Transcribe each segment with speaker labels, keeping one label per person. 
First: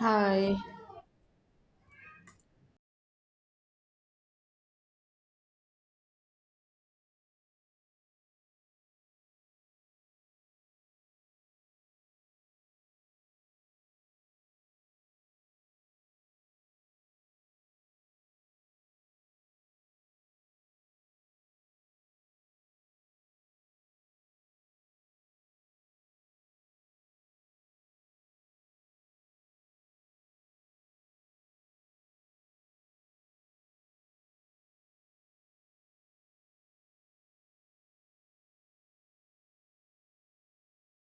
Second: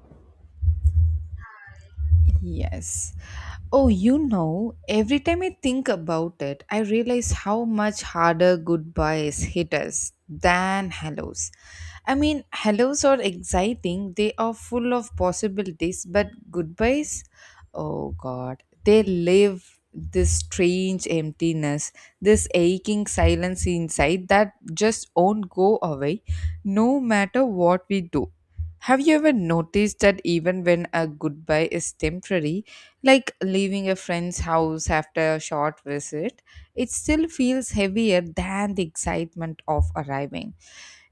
Speaker 1: Hi,
Speaker 2: Yes. Oh, you know, every time I think about it, I realize how much harder goodbyes hit us than hellos. I mean, hellos are exciting, they are full of possibilities, but goodbyes, oh god, they leave this strange emptiness, this aching silence inside that just won't go away no matter what we do. Have you ever noticed that even when a goodbye is temporary, like leaving a friend's house after a short visit, it still feels heavier than the excitement of arriving?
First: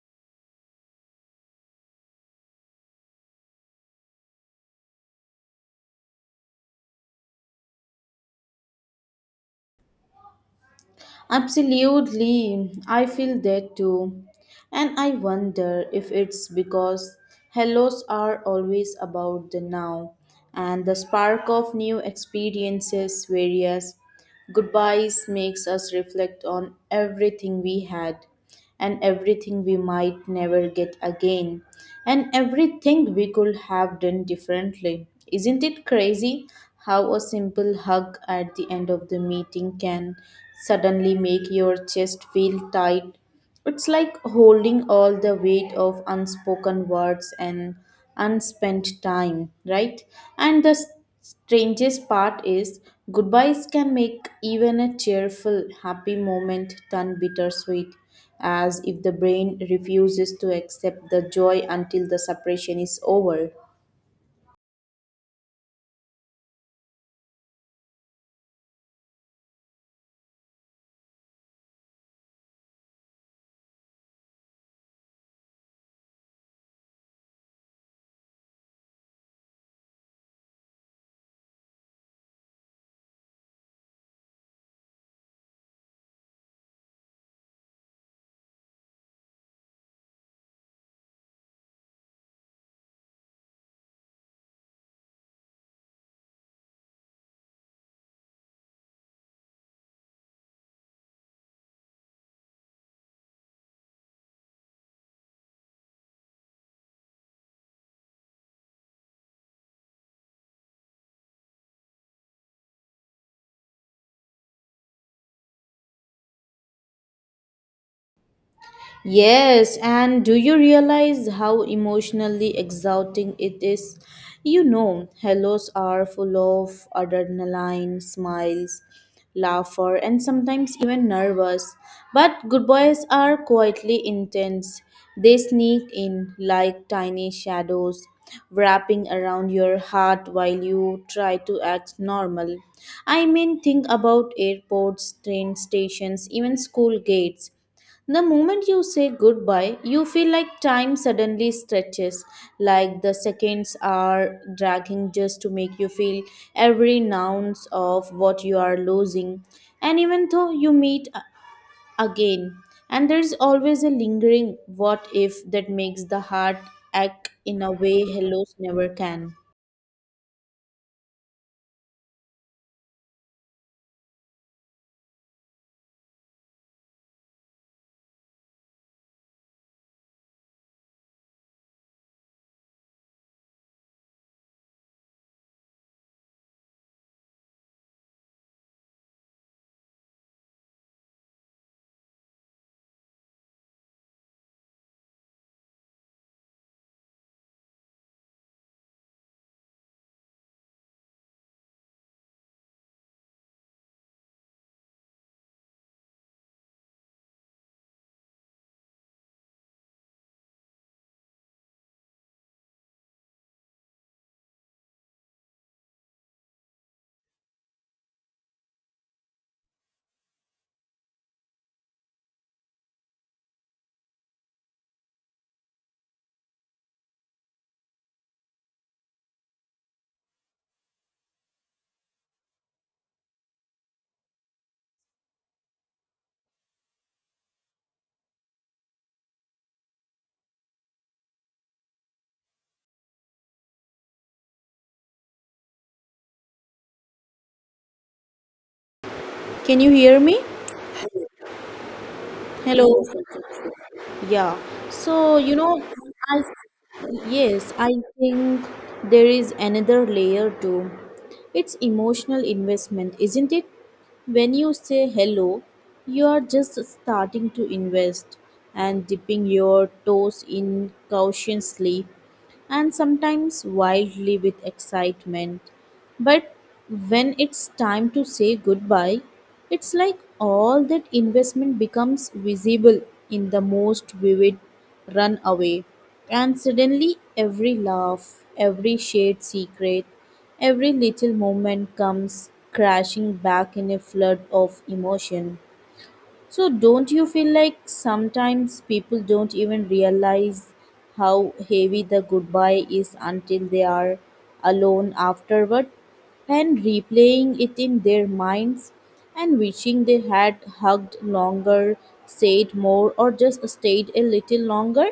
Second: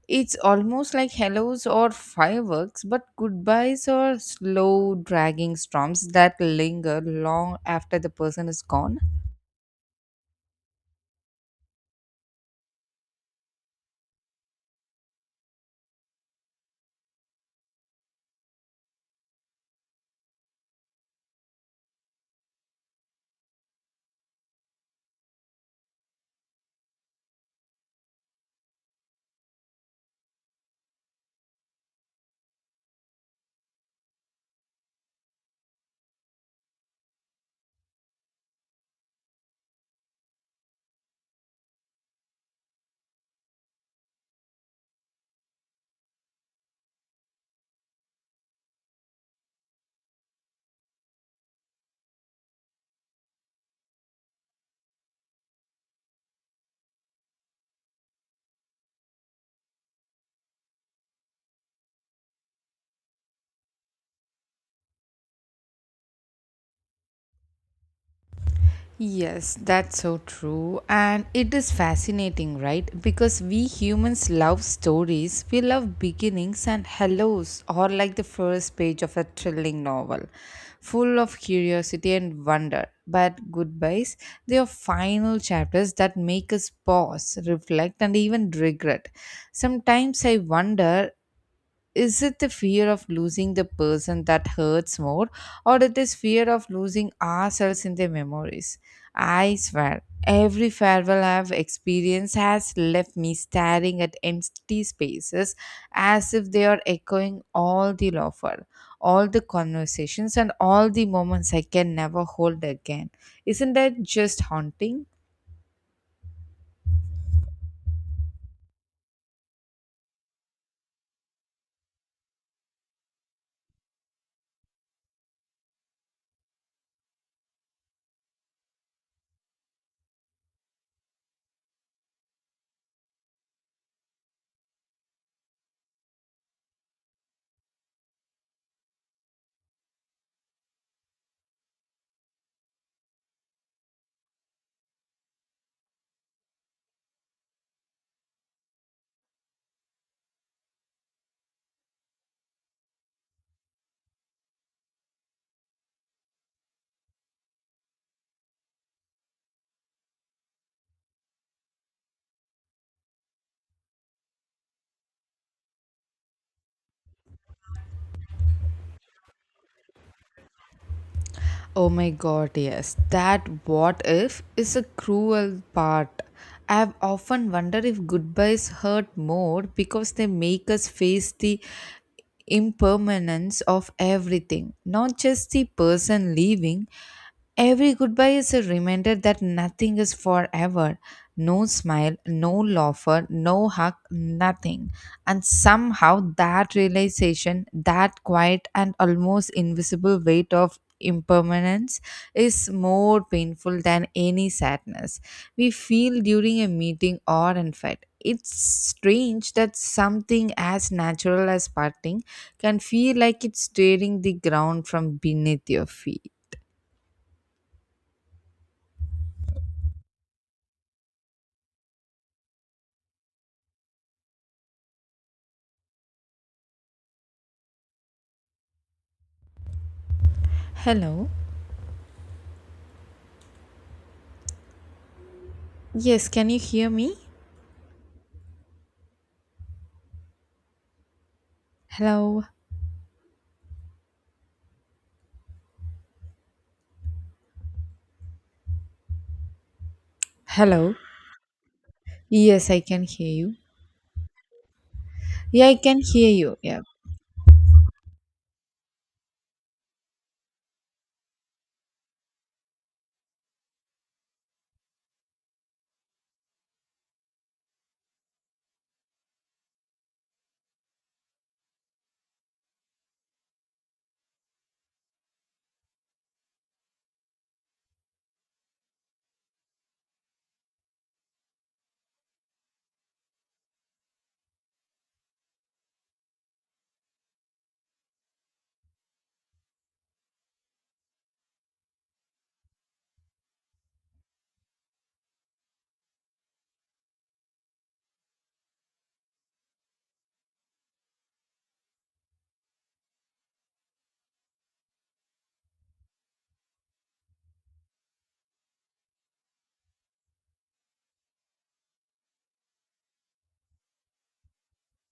Speaker 2: It's almost like hellos or fireworks, but goodbyes are slow, dragging storms that linger long after the person is gone.
Speaker 1: absolutely. I feel that too. And I wonder if it's because hellos are always about the now and the spark of new experiences, whereas goodbyes makes us reflect on everything we had, and everything we might never get again, and everything we could have done differently. Isn't it crazy how a simple hug at the end of the meeting can suddenly make your chest feel tight? It's like holding all the weight of unspoken words and unspent time, right? And the strangest part is goodbyes can make even a cheerful, happy moment turn bittersweet, as if the brain refuses to accept the joy until the separation is over.
Speaker 2: Yes, that's so true. And it is fascinating, right? Because we humans love stories. We love beginnings and hellos, or like the first page of a thrilling novel, full of curiosity and wonder. But goodbyes, they are final chapters that make us pause, reflect, and even regret. Sometimes I wonder, is it the fear of losing the person that hurts more, or it is fear of losing ourselves in the memories? I swear every farewell I've experienced has left me staring at empty spaces, as if they are echoing all the laughter, all the conversations, and all the moments I can never hold again. Isn't that just haunting?
Speaker 1: Yes, and do you realize how emotionally exhausting it is? You know, hellos are full of adrenaline, smiles, laughter, and sometimes even nervous. But goodbyes are quietly intense. They sneak in like tiny shadows, wrapping around your heart while you try to act normal. I mean, think about airports, train stations, even school gates. The moment you say goodbye, you feel like time suddenly stretches, like the seconds are dragging just to make you feel every ounce of what you are losing. And even though you again, and there's always a lingering what if that makes the heart ache in a way hellos never can.
Speaker 2: Oh my god, yes. That what if is a cruel part. I have often wondered if goodbyes hurt more because they make us face the impermanence of everything, not just the person leaving. Every goodbye is a reminder that nothing is forever. No smile, no laughter, no hug, nothing. And somehow that realization, that quiet and almost invisible weight of impermanence, is more painful than any sadness we feel during a meeting or an fight. It's strange that something as natural as parting can feel like it's tearing the ground from beneath your feet. Hello. Yes, can you hear me? Hello.
Speaker 1: Can you hear me?
Speaker 2: Hello. Yes, I can
Speaker 1: Hello.
Speaker 2: hear you.
Speaker 1: Yeah. So,
Speaker 2: Yeah, I can hear
Speaker 1: I,
Speaker 2: you. Yeah.
Speaker 1: yes, I think there is another layer too. It's emotional investment, isn't it? When you say hello, you are just starting to invest and dipping your toes in cautiously and sometimes wildly with excitement. But when it's time to say goodbye, it's like all that investment becomes visible in the most vivid runaway. And suddenly, every laugh, every shared secret, every little moment comes crashing back in a flood of emotion. So, don't you feel like sometimes people don't even realize how heavy the goodbye is until they are alone afterward and replaying it in their minds and wishing they had hugged longer, said more, or just stayed a little longer?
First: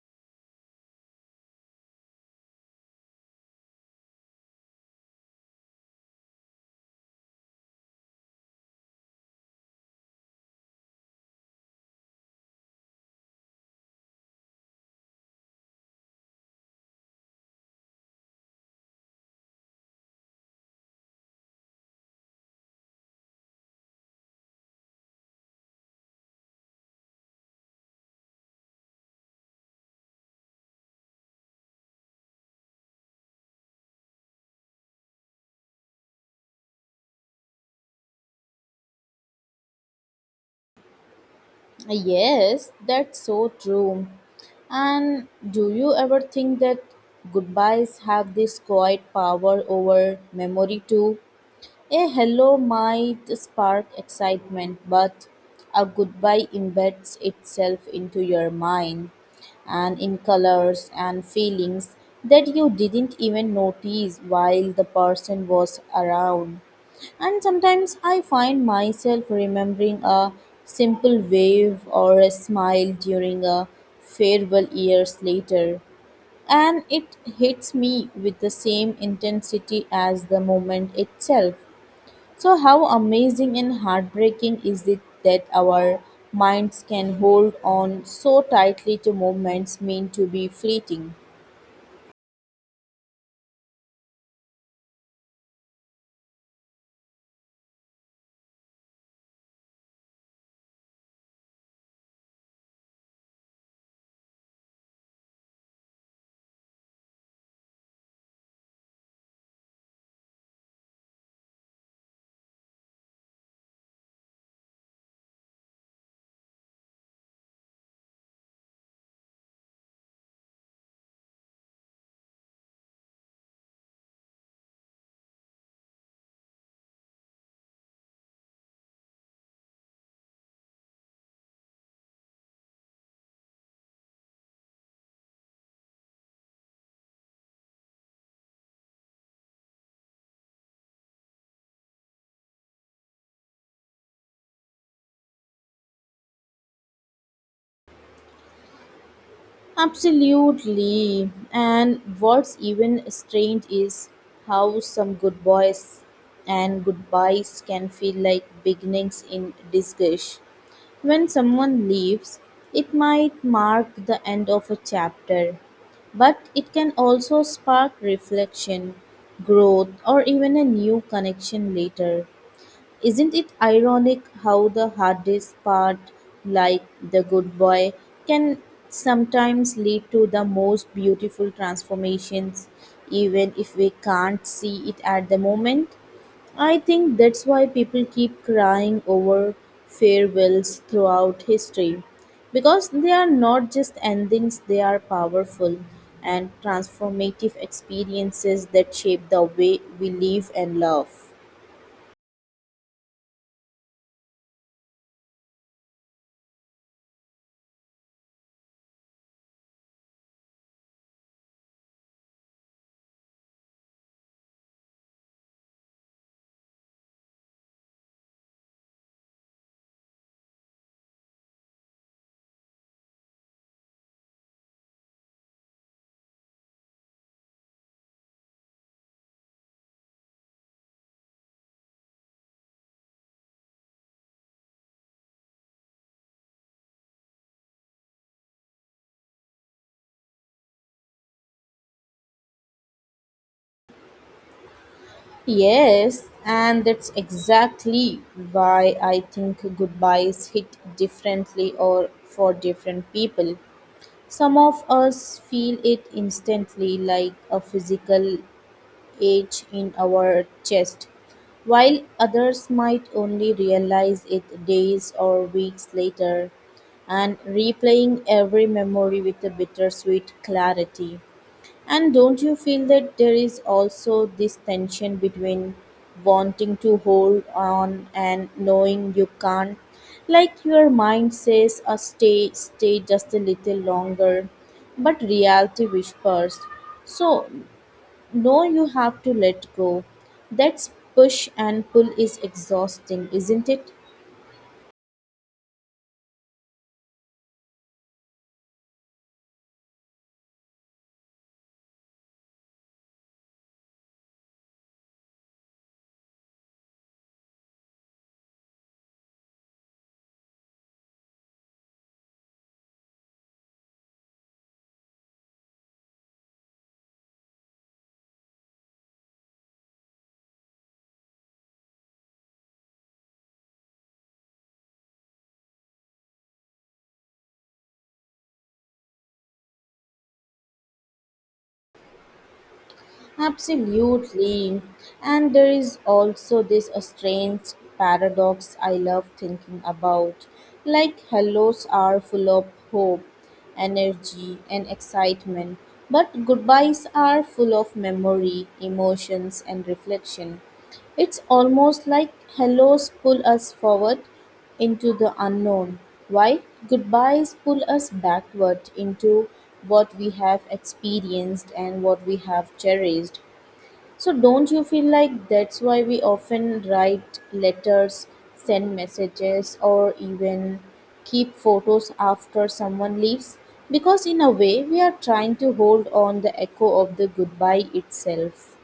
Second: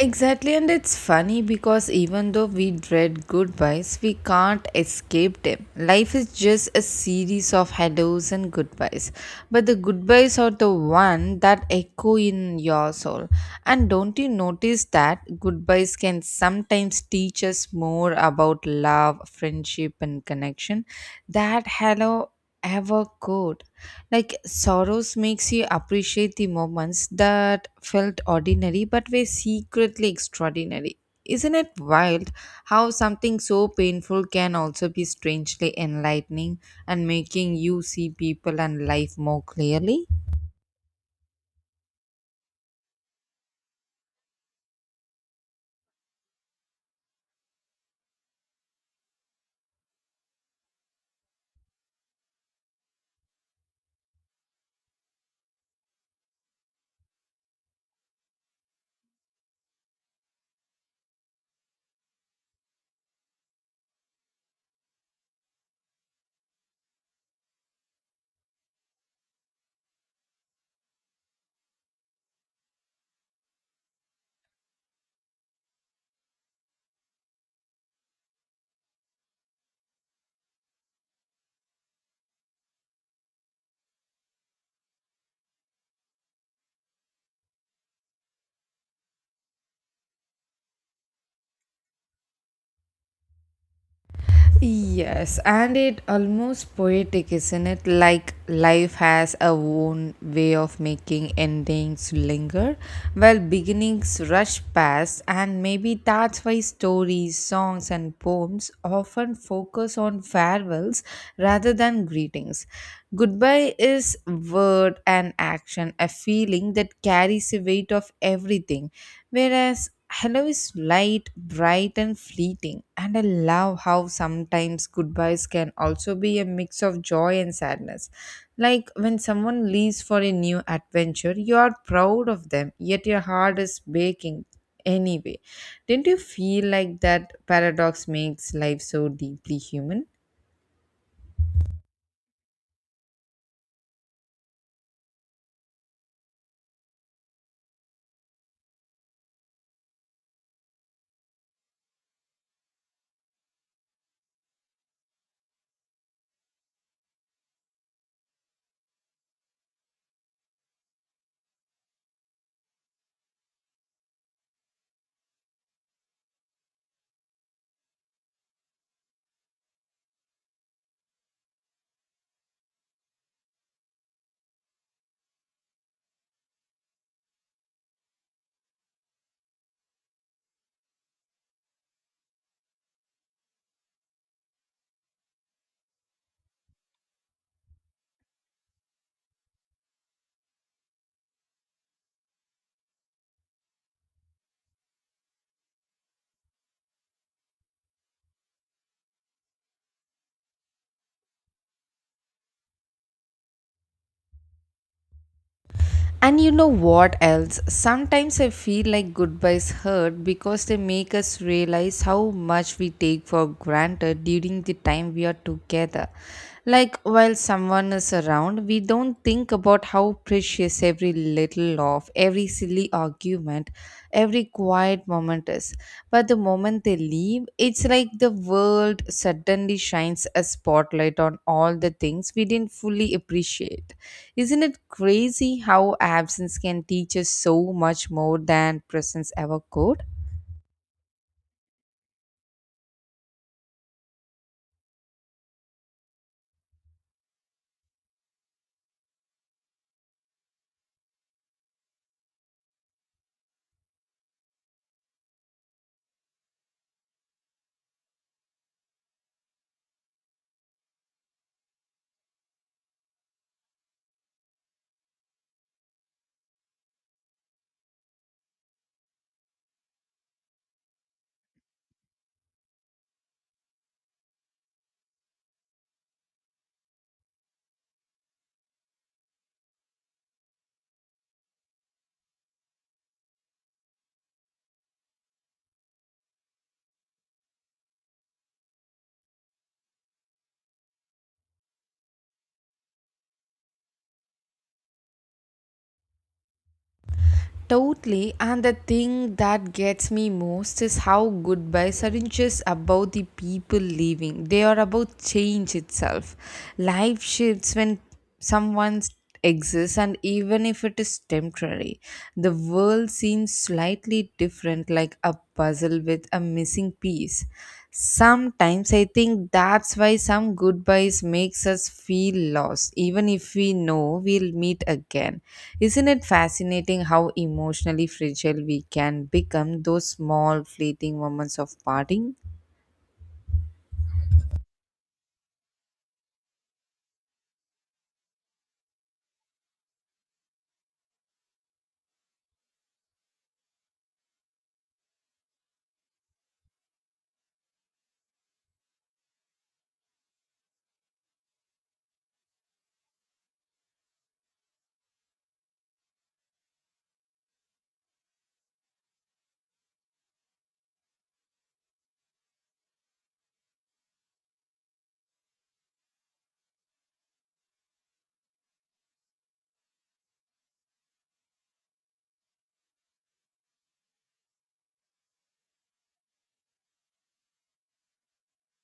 Speaker 2: Exactly, and it's funny because even though we dread goodbyes, we can't escape them. Life is just a series of hellos and goodbyes. But the goodbyes are the one that echo in your soul. And don't you notice that goodbyes can sometimes teach us more about love, friendship, and connection? That hello ever could. Like sorrows makes you appreciate the moments that felt ordinary but were secretly extraordinary. Isn't it wild how something so painful can also be strangely enlightening and making you see people and life more clearly?
Speaker 1: Yes, that's so true. And do you ever think that goodbyes have this quiet power over memory too? A hello might spark excitement, but a goodbye embeds itself into your mind and in colors and feelings that you didn't even notice while the person was around. And sometimes I find myself remembering a simple wave or a smile during a farewell years later. And it hits me with the same intensity as the moment itself. So, how amazing and heartbreaking is it that our minds can hold on so tightly to moments meant to be fleeting?
Speaker 2: Yes, and it almost poetic, isn't it? Like life has a own way of making endings linger, while beginnings rush past, and maybe that's why stories, songs, and poems often focus on farewells rather than greetings. Goodbye is word and action, a feeling that carries the weight of everything, whereas hello is light, bright, and fleeting, and I love how sometimes goodbyes can also be a mix of joy and sadness. Like when someone leaves for a new adventure, you are proud of them, yet your heart is baking anyway. Didn't you feel like that paradox makes life so deeply human?
Speaker 1: Absolutely. And what's even strange is how some good boys and goodbyes can feel like beginnings in disguise. When someone leaves, it might mark the end of a chapter, but it can also spark reflection, growth, or even a new connection later. Isn't it ironic how the hardest part, like the good boy, can sometimes lead to the most beautiful transformations, even if we can't see it at the moment? I think that's why people keep crying over farewells throughout history because they are not just endings, they are powerful and transformative experiences that shape the way we live and love.
Speaker 2: And you know what else? Sometimes I feel like goodbyes hurt because they make us realize how much we take for granted during the time we are together. Like while someone is around, we don't think about how precious every little of every silly argument, every quiet moment is. But the moment they leave, it's like the world suddenly shines a spotlight on all the things we didn't fully appreciate. Isn't it crazy how absence can teach us so much more than presence ever could?
Speaker 1: Yes, and that's exactly why I think goodbyes hit differently or for different people. Some of us feel it instantly like a physical ache in our chest, while others might only realize it days or weeks later and replaying every memory with a bittersweet clarity. And don't you feel that there is also this tension between wanting to hold on and knowing you can't? Like your mind says, stay just a little longer, but reality whispers. So, no, you have to let go. That's push and pull is exhausting, isn't it?
Speaker 2: Totally, and the thing that gets me most is how goodbyes aren't just about the people leaving, they are about change itself. Life shifts when someone exists, and even if it is temporary, the world seems slightly different, like a puzzle with a missing piece. Sometimes I think that's why some goodbyes makes us feel lost even if we know we'll meet again. Isn't it fascinating how emotionally fragile we can become those small fleeting moments of parting?
Speaker 1: Absolutely. And there is also this strange paradox I love thinking about. Like hellos are full of hope, energy, and excitement, but goodbyes are full of memory, emotions, and reflection. It's almost like hellos pull us forward, into the unknown, why goodbyes pull us backward into what we have experienced and what we have cherished. So, don't you feel like that's why we often write letters, send messages, or even keep photos after someone leaves? Because, in a way, we are trying to hold on the echo of the goodbye itself.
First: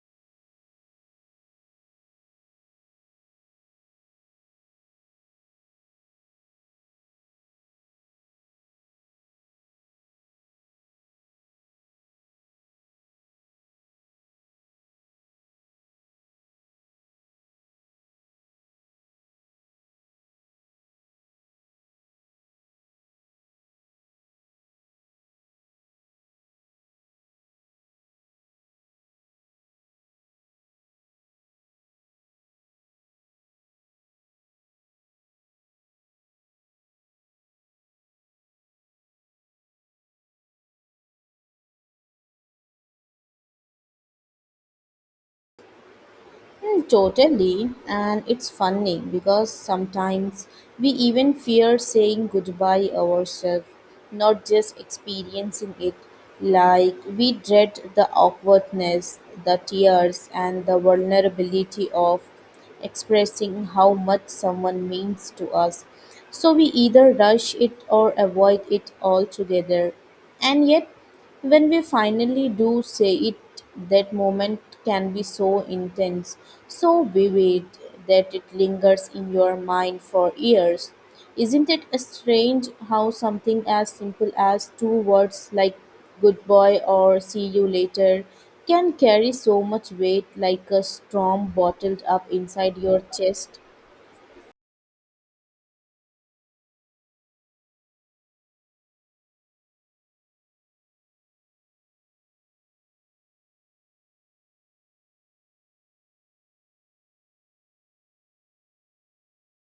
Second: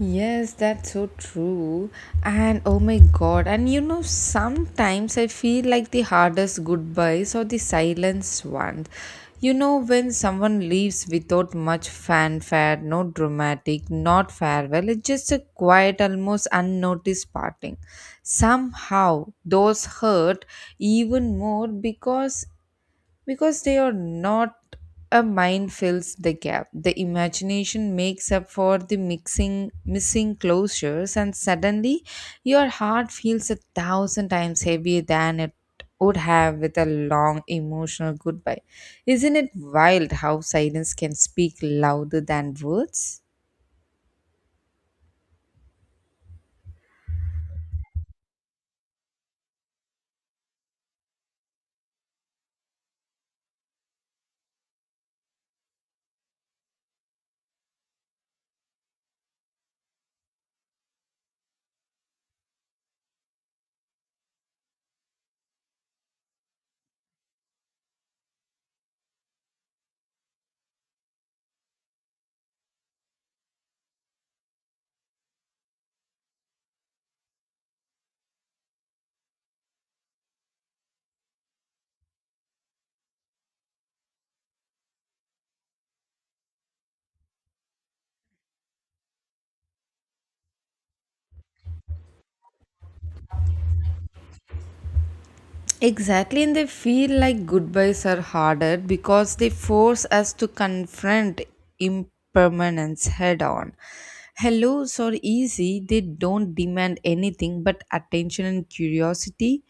Speaker 2: Yes, that's so true. And oh my god, and sometimes I feel like the hardest goodbyes or the silenced ones. You know, when someone leaves without much fanfare, no dramatic, not farewell, it's just a quiet, almost unnoticed parting. Somehow, those hurt even more because they are not. A mind fills the gap, the imagination makes up for the mixing missing closures, and suddenly your heart feels a thousand times heavier than it would have with a long emotional goodbye. Isn't it wild how silence can speak louder than words?
Speaker 1: Mm, totally, and it's funny because sometimes we even fear saying goodbye ourselves, not just experiencing it. Like we dread the awkwardness, the tears, and the vulnerability of expressing how much someone means to us. So we either rush it or avoid it altogether. And yet, when we finally do say it, that moment can be so intense, so vivid that it lingers in your mind for years. Isn't it strange how something as simple as two words like good boy or see you later can carry so much weight like a storm bottled up inside your chest?
Speaker 2: Exactly, and they feel like goodbyes are harder because they force us to confront impermanence head on. Hellos are easy, they don't demand anything but attention and curiosity.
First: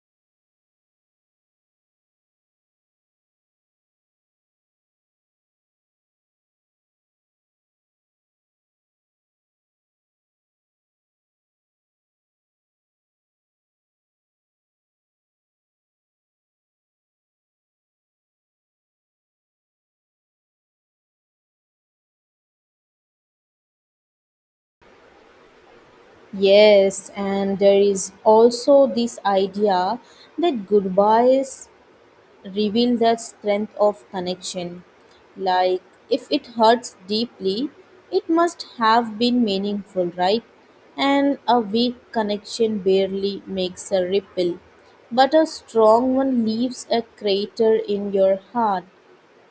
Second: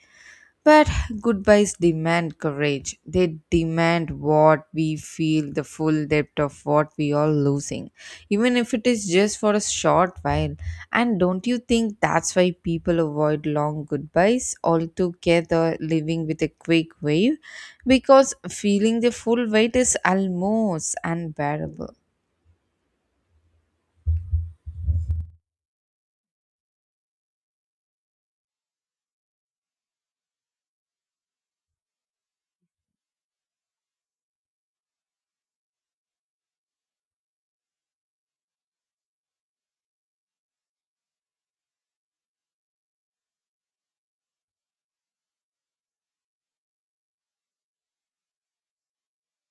Speaker 2: But goodbyes demand courage. They demand what we feel, the full depth of what we are losing, even if it is just for a short while. And don't you think that's why people avoid long goodbyes altogether, living with a quick wave? Because feeling the full weight is almost unbearable.
Speaker 1: Yes, and there is also this idea that goodbyes reveal the strength of connection. Like, if it hurts deeply, it must have been meaningful, right? And a weak connection barely makes a ripple, but a strong one leaves a crater in your heart.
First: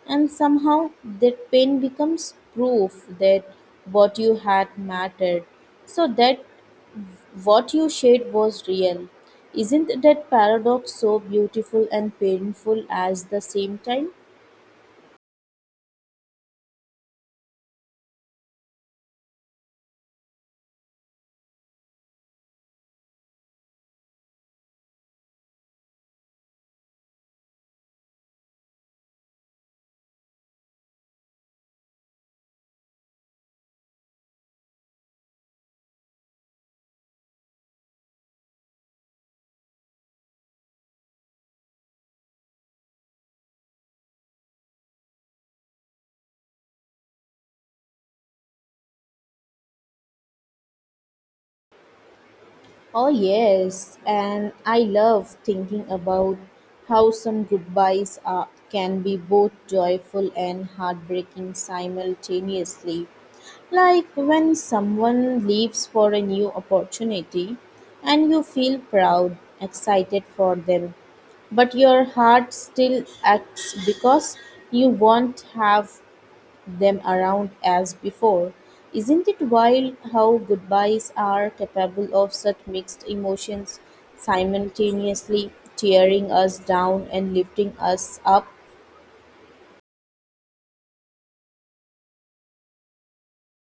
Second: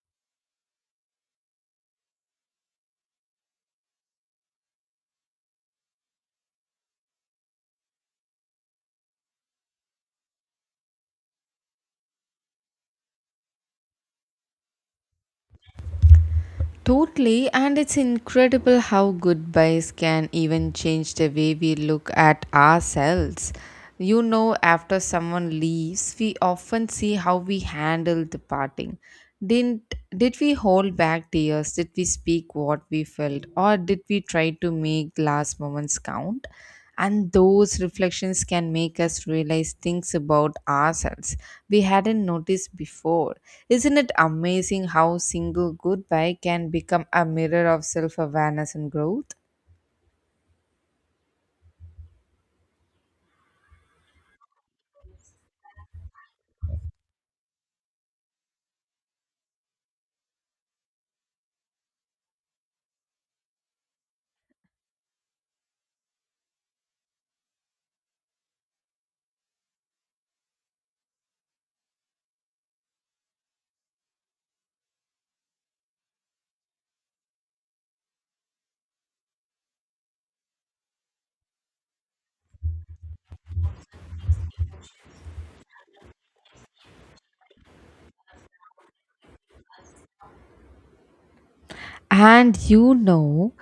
Speaker 1: And somehow that pain becomes proof that what you had mattered. So that what you shared was real. Isn't that paradox so beautiful and painful at the same time?
Speaker 2: Totally, and it's incredible how goodbyes can even change the way we look at ourselves. You know, after someone leaves, we often see how we handled the parting. Didn't did we hold back tears? Did we speak what we felt, or did we try to make last moments count? And those reflections can make us realize things about ourselves we hadn't noticed before. Isn't it amazing how single goodbye can become a mirror of self awareness and growth?
Speaker 1: Oh, yes, and I love thinking about how some goodbyes are, can be both joyful and heartbreaking simultaneously. Like when someone leaves for a new opportunity and you feel proud, excited for them, but your heart still acts because you won't have them around as before. Isn't it wild how goodbyes are capable of such mixed emotions, simultaneously tearing us down and lifting us up?
Speaker 2: And you know,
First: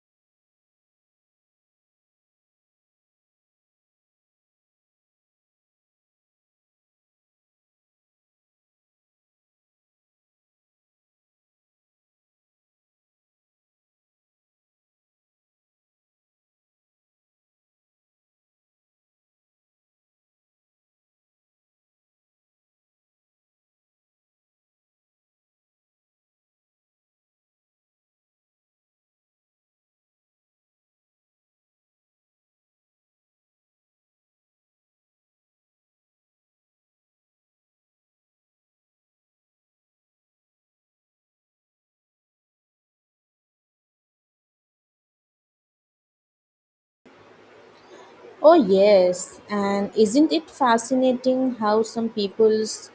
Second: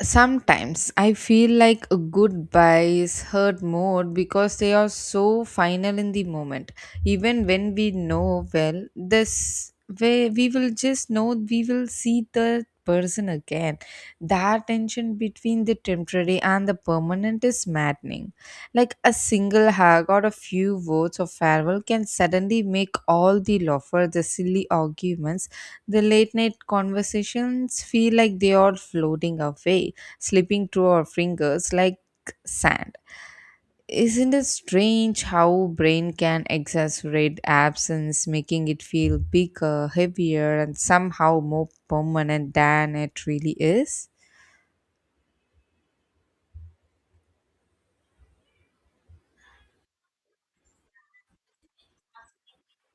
Speaker 2: sometimes I feel like goodbyes hurt more because they are so final in the moment. Even when we know, well, this way we will just know we will see the person again. That tension between the temporary and the permanent is maddening. Like a single hug or a few words of farewell can suddenly make all the laughter, the silly arguments, the late night conversations feel like they are floating away, slipping through our fingers like sand. Isn't it strange how brain can exaggerate absence, making it feel bigger, heavier, and somehow more permanent than it really is?
Speaker 1: Oh, yes, and isn't it fascinating how some people's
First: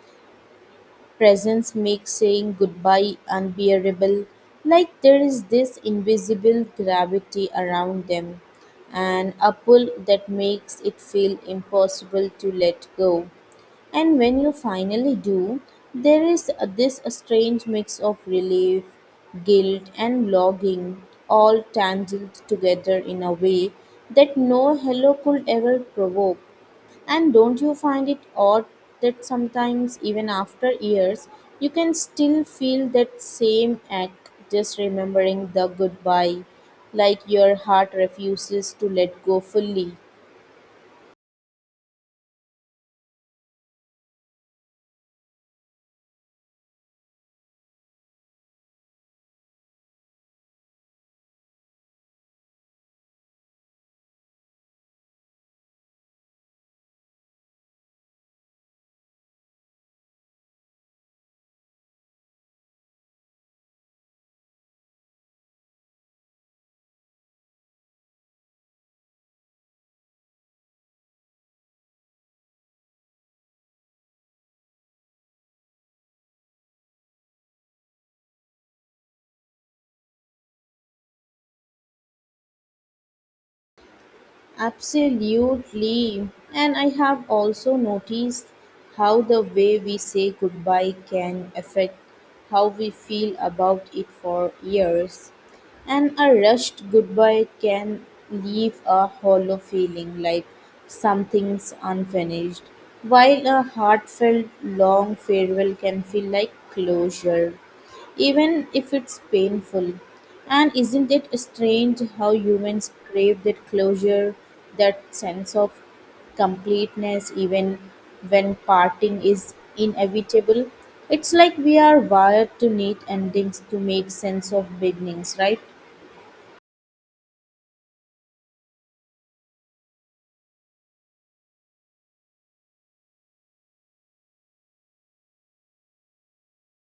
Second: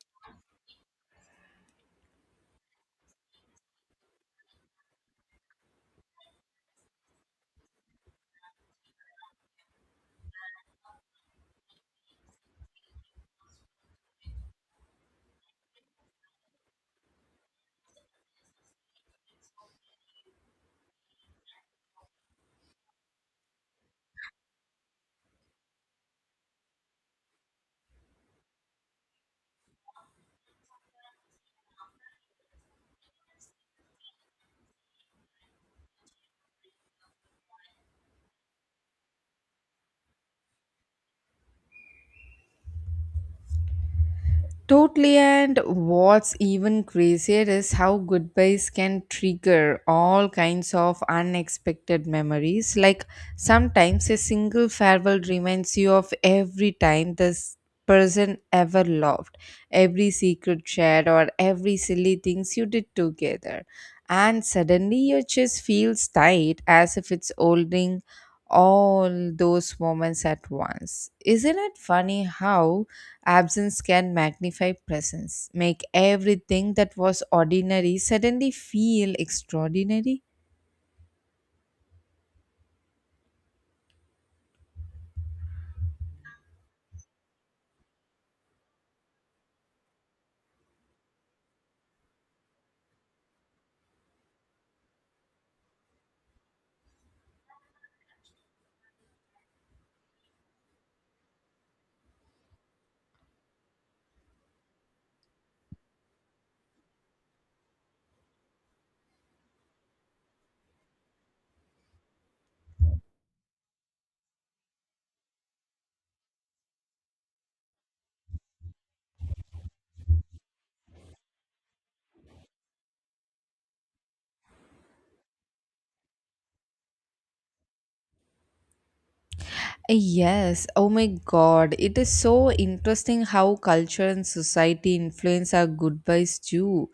Speaker 1: presence makes saying goodbye unbearable, like there is this invisible gravity around them and a pull that makes it feel impossible to let go. And when you finally do, there is this a strange mix of relief, guilt, and longing, all tangled together in a way that no hello could ever provoke. And don't you find it odd that sometimes, even after years, you can still feel that same ache just remembering the goodbye, like your heart refuses to let go fully?
Speaker 2: Totally, and what's even crazier is how goodbyes can trigger all kinds of unexpected memories. Like sometimes a single farewell reminds you of every time this person ever loved, every secret shared, or every silly things you did together. And suddenly your chest feels tight as if it's holding all those moments at once. Isn't it funny how absence can magnify presence, make everything that was ordinary suddenly feel extraordinary?
Speaker 1: Absolutely. And I have also noticed how the way we say goodbye can affect how we feel about it for years. And a rushed goodbye can leave a hollow feeling like something's unfinished, while a heartfelt long farewell can feel like closure even if it's painful. And isn't it strange how humans crave that closure, that sense of completeness, even when parting is inevitable? It's like we are wired to need endings to make sense of beginnings, right?
Speaker 2: Yes, oh my god, it is so interesting how culture and society influence our goodbyes too.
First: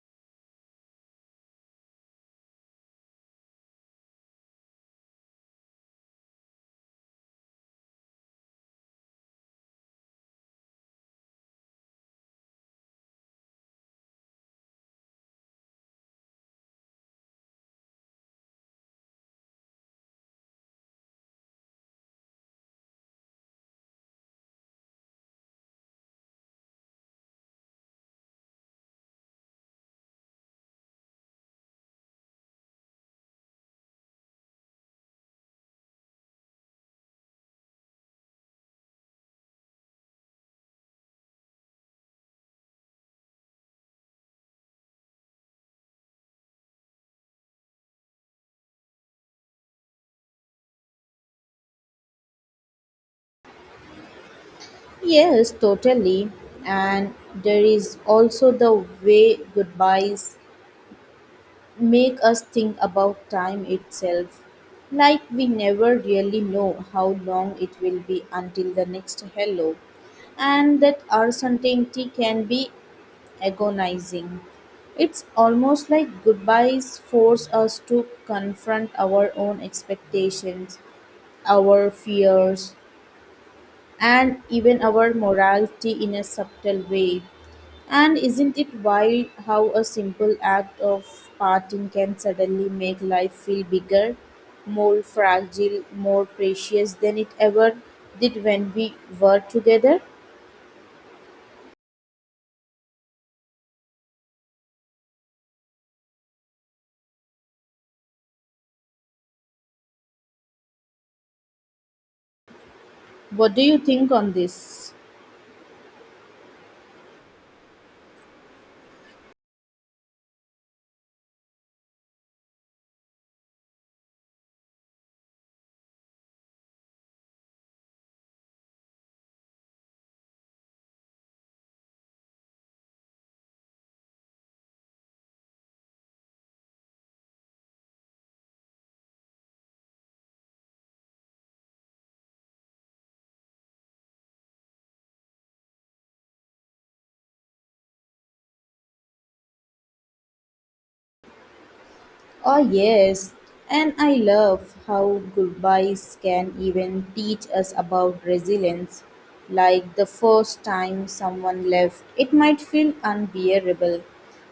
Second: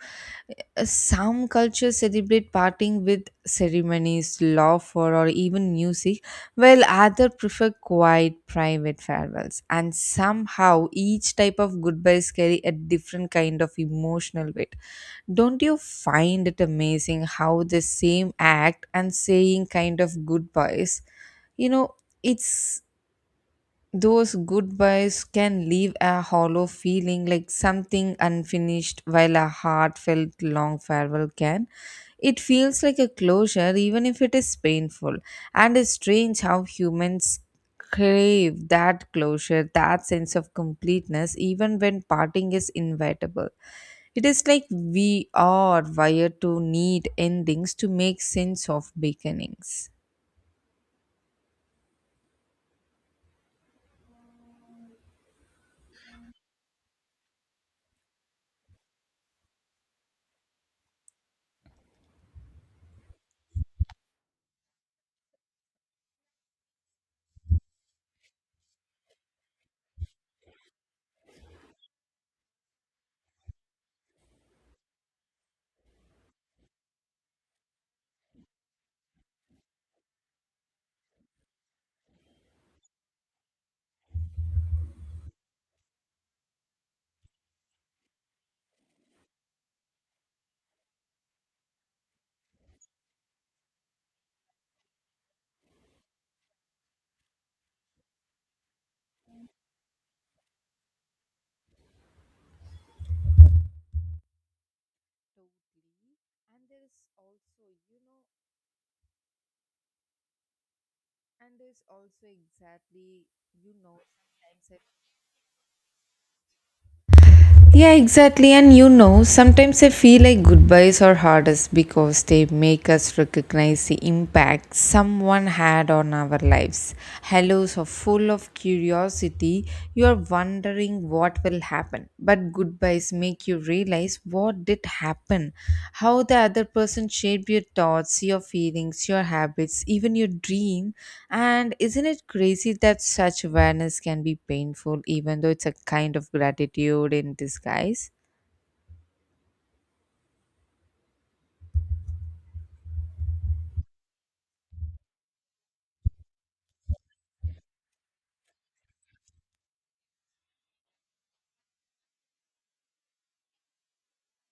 Speaker 2: Some cultures celebrate parting with ceremonies, laughter, or even music, while others prefer quiet, private farewells. And somehow, each type of goodbyes carry a different kind of emotional weight. Don't you find it amazing how the same act and saying kind of goodbyes, you know, it's those goodbyes can leave a hollow feeling like something unfinished while a heartfelt long farewell can. It feels like a closure even if it is painful. And it's strange how humans crave that closure, that sense of completeness, even when parting is inevitable. It is like we are wired to need endings to make sense of beginnings.
Speaker 1: Yes, totally. And there is also the way goodbyes make us think about time itself. Like we never really know how long it will be until the next hello, and that uncertainty can be agonizing. It's almost like goodbyes force us to confront our own expectations, our fears, and even our morality in a subtle way. And isn't it wild how a simple act of parting can suddenly make life feel bigger, more fragile, more precious than it ever did when we were together?
Speaker 2: And there is also, you know, and there's also exactly,
Speaker 1: What do
Speaker 2: you
Speaker 1: you
Speaker 2: know,
Speaker 1: think on
Speaker 2: sometimes I
Speaker 1: this?
Speaker 2: yeah, exactly. And you know, sometimes I feel like goodbyes are hardest because they make us recognize the impact someone had on our lives. Hellos are full of curiosity. You are wondering what will happen. But goodbyes make you realize what did happen, how the other person shaped your thoughts, your feelings, your habits, even your dream. And isn't it crazy that such awareness can be painful, even though it's a kind of gratitude in disguise?
Speaker 1: Oh, yes. And I love how goodbyes can even teach us about resilience. Like the first time someone left, it might feel unbearable.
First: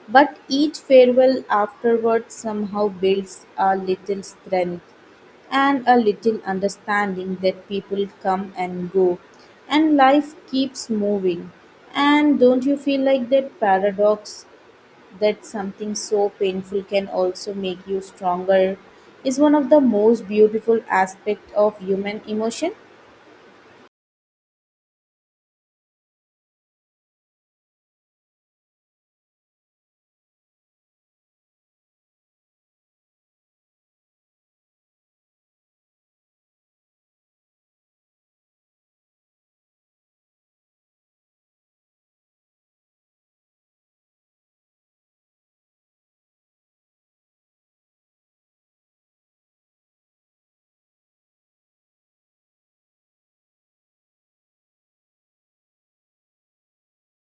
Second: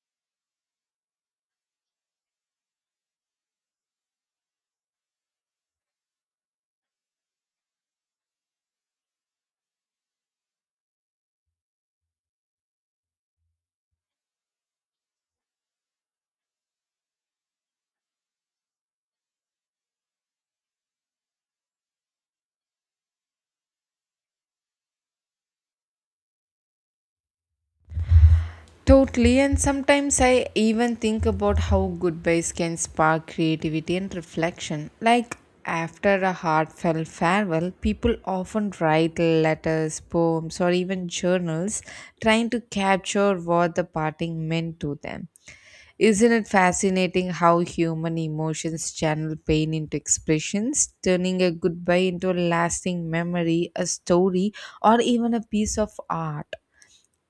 Speaker 1: But each farewell afterward somehow builds a little strength and a little understanding that people come and go and life keeps moving. And don't you feel like that paradox? That something so painful can also make you stronger is one of the most beautiful aspects of human emotion.
Speaker 2: Totally, and sometimes I even think about how goodbyes can spark creativity and reflection. Like after a heartfelt farewell, people often write letters, poems, or even journals trying to capture what the parting meant to them. Isn't it fascinating how human emotions channel pain into expressions, turning a goodbye into a lasting memory, a story, or even a piece of art?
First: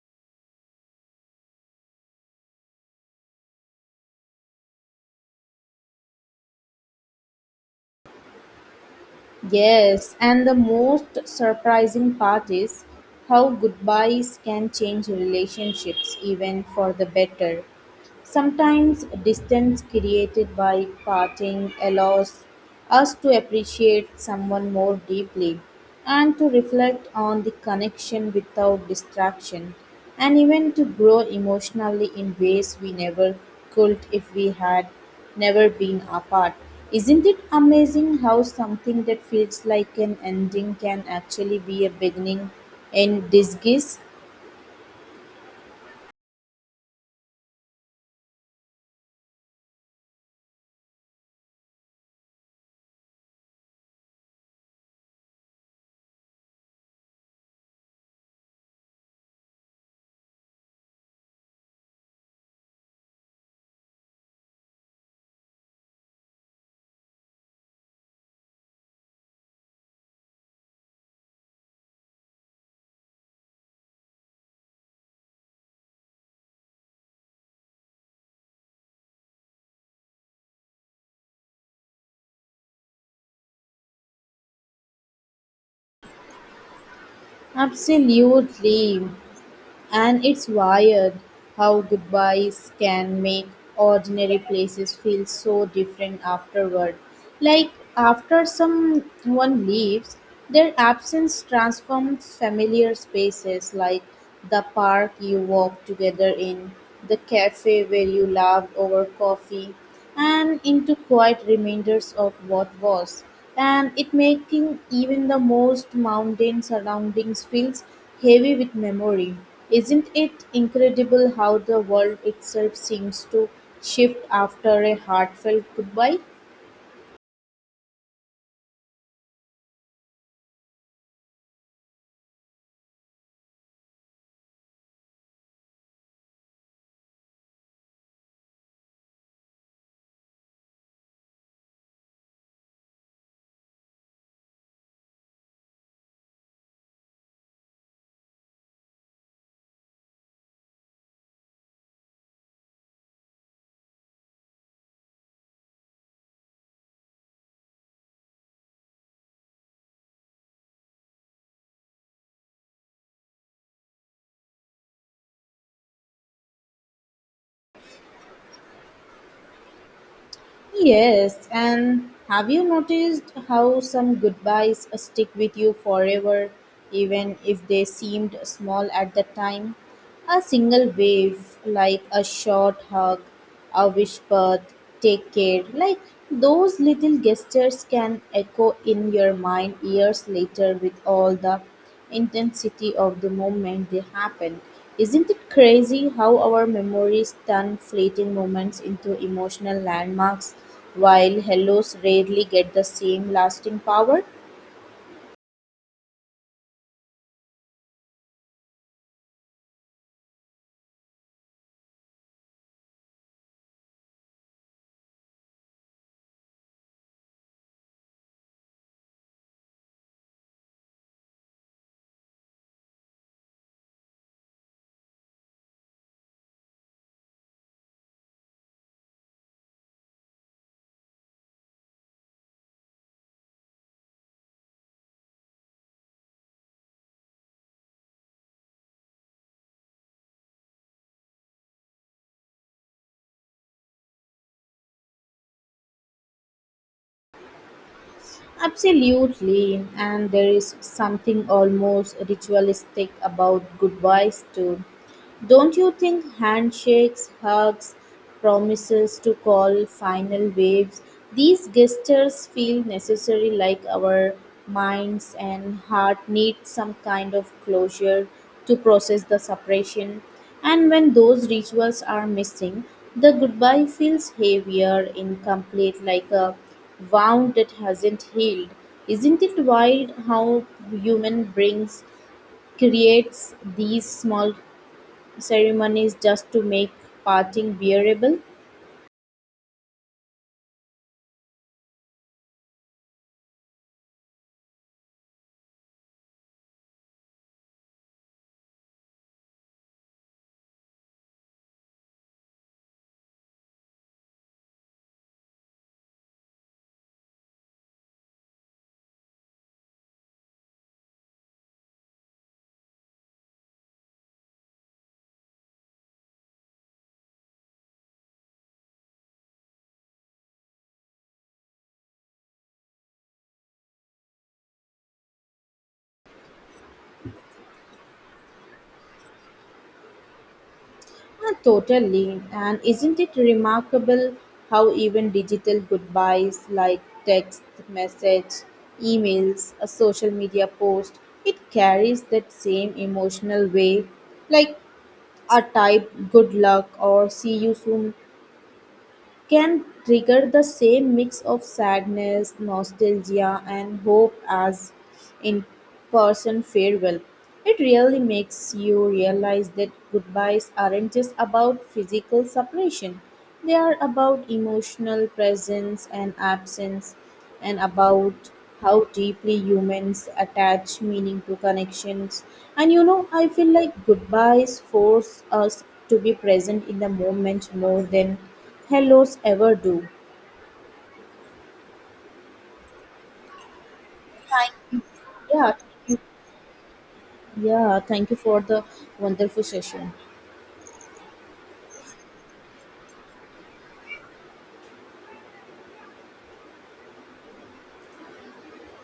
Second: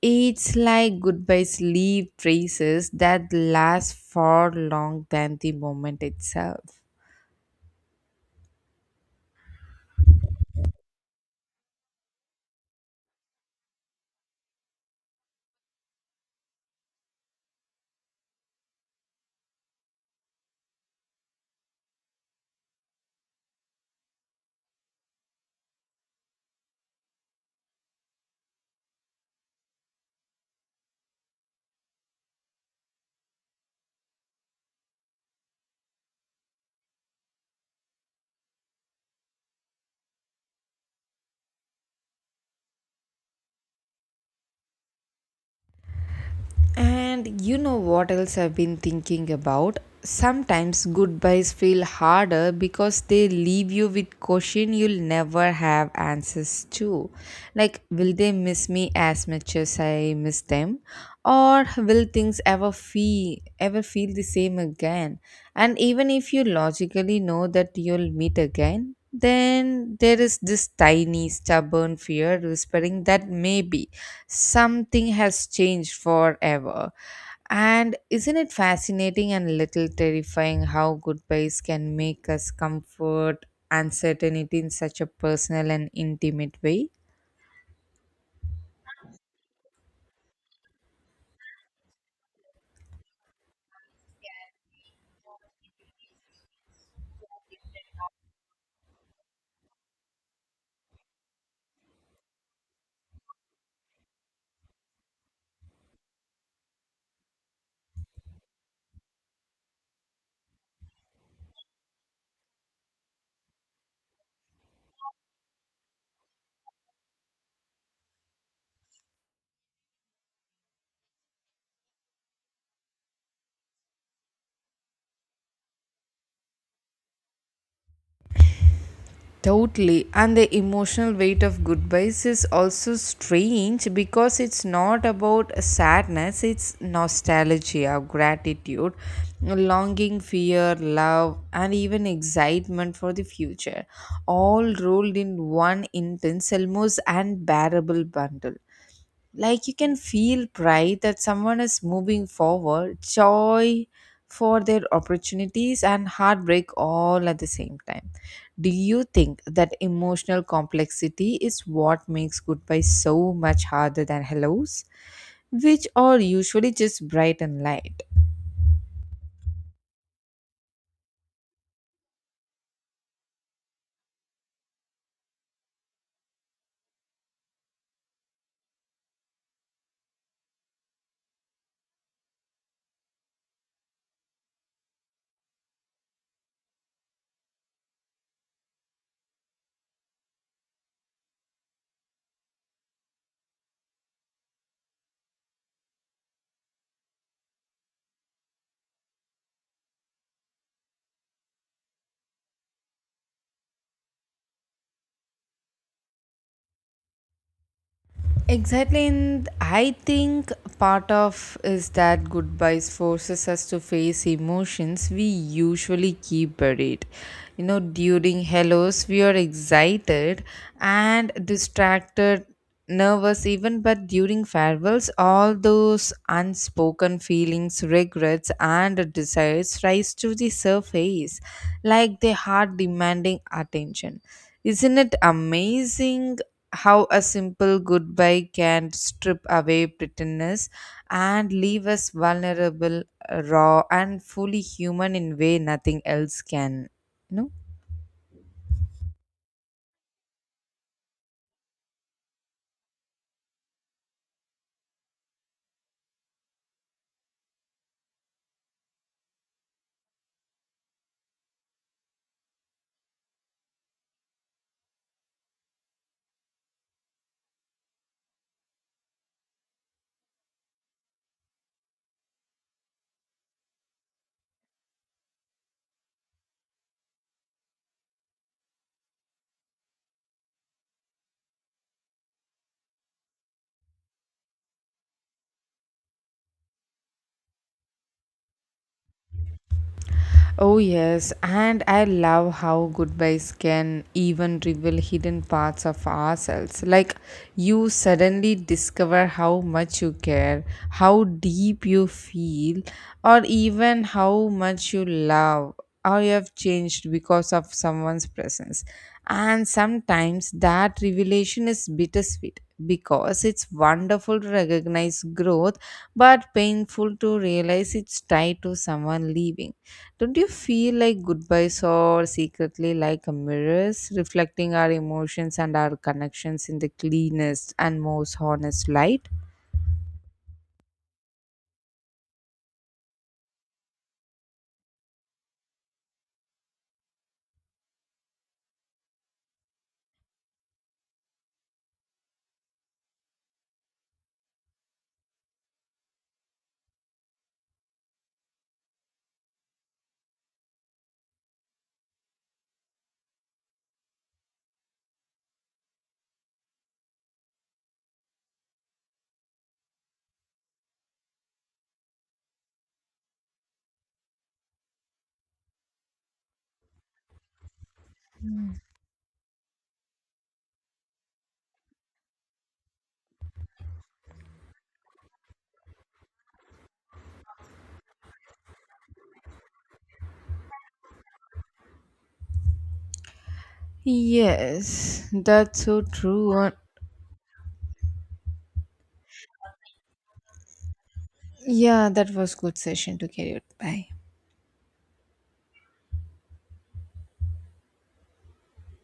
Speaker 2: It's like goodbye sleep traces that last far long than the moment itself.
Speaker 1: Yes, and the most surprising part is how goodbyes can change relationships even for the better. Sometimes distance created by parting allows us to appreciate someone more deeply and to reflect on the connection without distraction and even to grow emotionally in ways we never could if we had never been apart. Isn't it amazing how something that feels like an ending can actually be a beginning in disguise?
Speaker 2: And you know what else I've been thinking about? Sometimes goodbyes feel harder because they leave you with question you'll never have answers to. Like, will they miss me as much as I miss them? Or will things ever feel the same again? And even if you logically know that you'll meet again, then there is this tiny stubborn fear whispering that maybe something has changed forever. And isn't it fascinating and little terrifying how goodbyes can make us comfort uncertainty in such a personal and intimate way?
Speaker 1: Absolutely. And it's wired how goodbyes can make ordinary places feel so different afterward. Like after someone leaves, their absence transforms familiar spaces like the park you walked together in, the cafe where you laughed over coffee, and into quiet reminders of what was, and it making even the most mundane surroundings feels heavy with memory. Isn't it incredible how the world itself seems to shift after a heartfelt goodbye?
Speaker 2: Totally. And the emotional weight of goodbyes is also strange because it's not about sadness, it's nostalgia, gratitude, longing, fear, love, and even excitement for the future, all rolled in one intense, almost unbearable bundle. Like you can feel pride that someone is moving forward, joy for their opportunities, and heartbreak all at the same time. Do you think that emotional complexity is what makes goodbye so much harder than hellos, which are usually just bright and light?
Speaker 1: Yes, and have you noticed how some goodbyes stick with you forever, even if they seemed small at the time? A single wave, like a short hug, a whispered "take care," like those little gestures can echo in your mind years later with all the intensity of the moment they happen. Isn't it crazy how our memories turn fleeting moments into emotional landmarks while hellos rarely get the same lasting power?
Speaker 2: Exactly, and I think part of is that goodbyes forces us to face emotions we usually keep buried. You know, during hellos, we are excited and distracted, nervous even, but during farewells, all those unspoken feelings, regrets, and desires rise to the surface like the heart demanding attention. Isn't it amazing how a simple goodbye can strip away pretenders and leave us vulnerable, raw, and fully human in way nothing else can. You know?
Speaker 1: Absolutely, and there is something almost ritualistic about goodbyes too. Don't you think handshakes, hugs, promises to call, final waves, these gestures feel necessary like our minds and heart need some kind of closure to process the separation. And when those rituals are missing, the goodbye feels heavier, incomplete, like a wound that hasn't healed. Isn't it wild how human brains creates these small ceremonies just to make parting bearable?
Speaker 2: Oh, yes, and I love how goodbyes can even reveal hidden parts of ourselves. Like, you suddenly discover how much you care, how deep you feel, or even how much you love, or you have changed because of someone's presence. And sometimes that revelation is bittersweet because it's wonderful to recognize growth, but painful to realize it's tied to someone leaving. Don't you feel like goodbyes are secretly like a mirrors, reflecting our emotions and our connections in the cleanest and most honest light?
Speaker 1: Ah, totally. And isn't it remarkable how even digital goodbyes like text message, emails, a social media post, it carries that same emotional weight. Like a type good luck or see you soon can trigger the same mix of sadness, nostalgia, and hope as in person farewell. It really makes you realize that goodbyes aren't just about physical separation, they are about emotional presence and absence and about how deeply humans attach meaning to connections. And you know, I feel like goodbyes force us to be present in the moment more than hellos ever do.
Speaker 2: Yes,
Speaker 1: Yeah,
Speaker 2: that's so true.
Speaker 1: yeah, thank you for the wonderful session.
Speaker 2: Yeah, that was good session to carry out. Bye.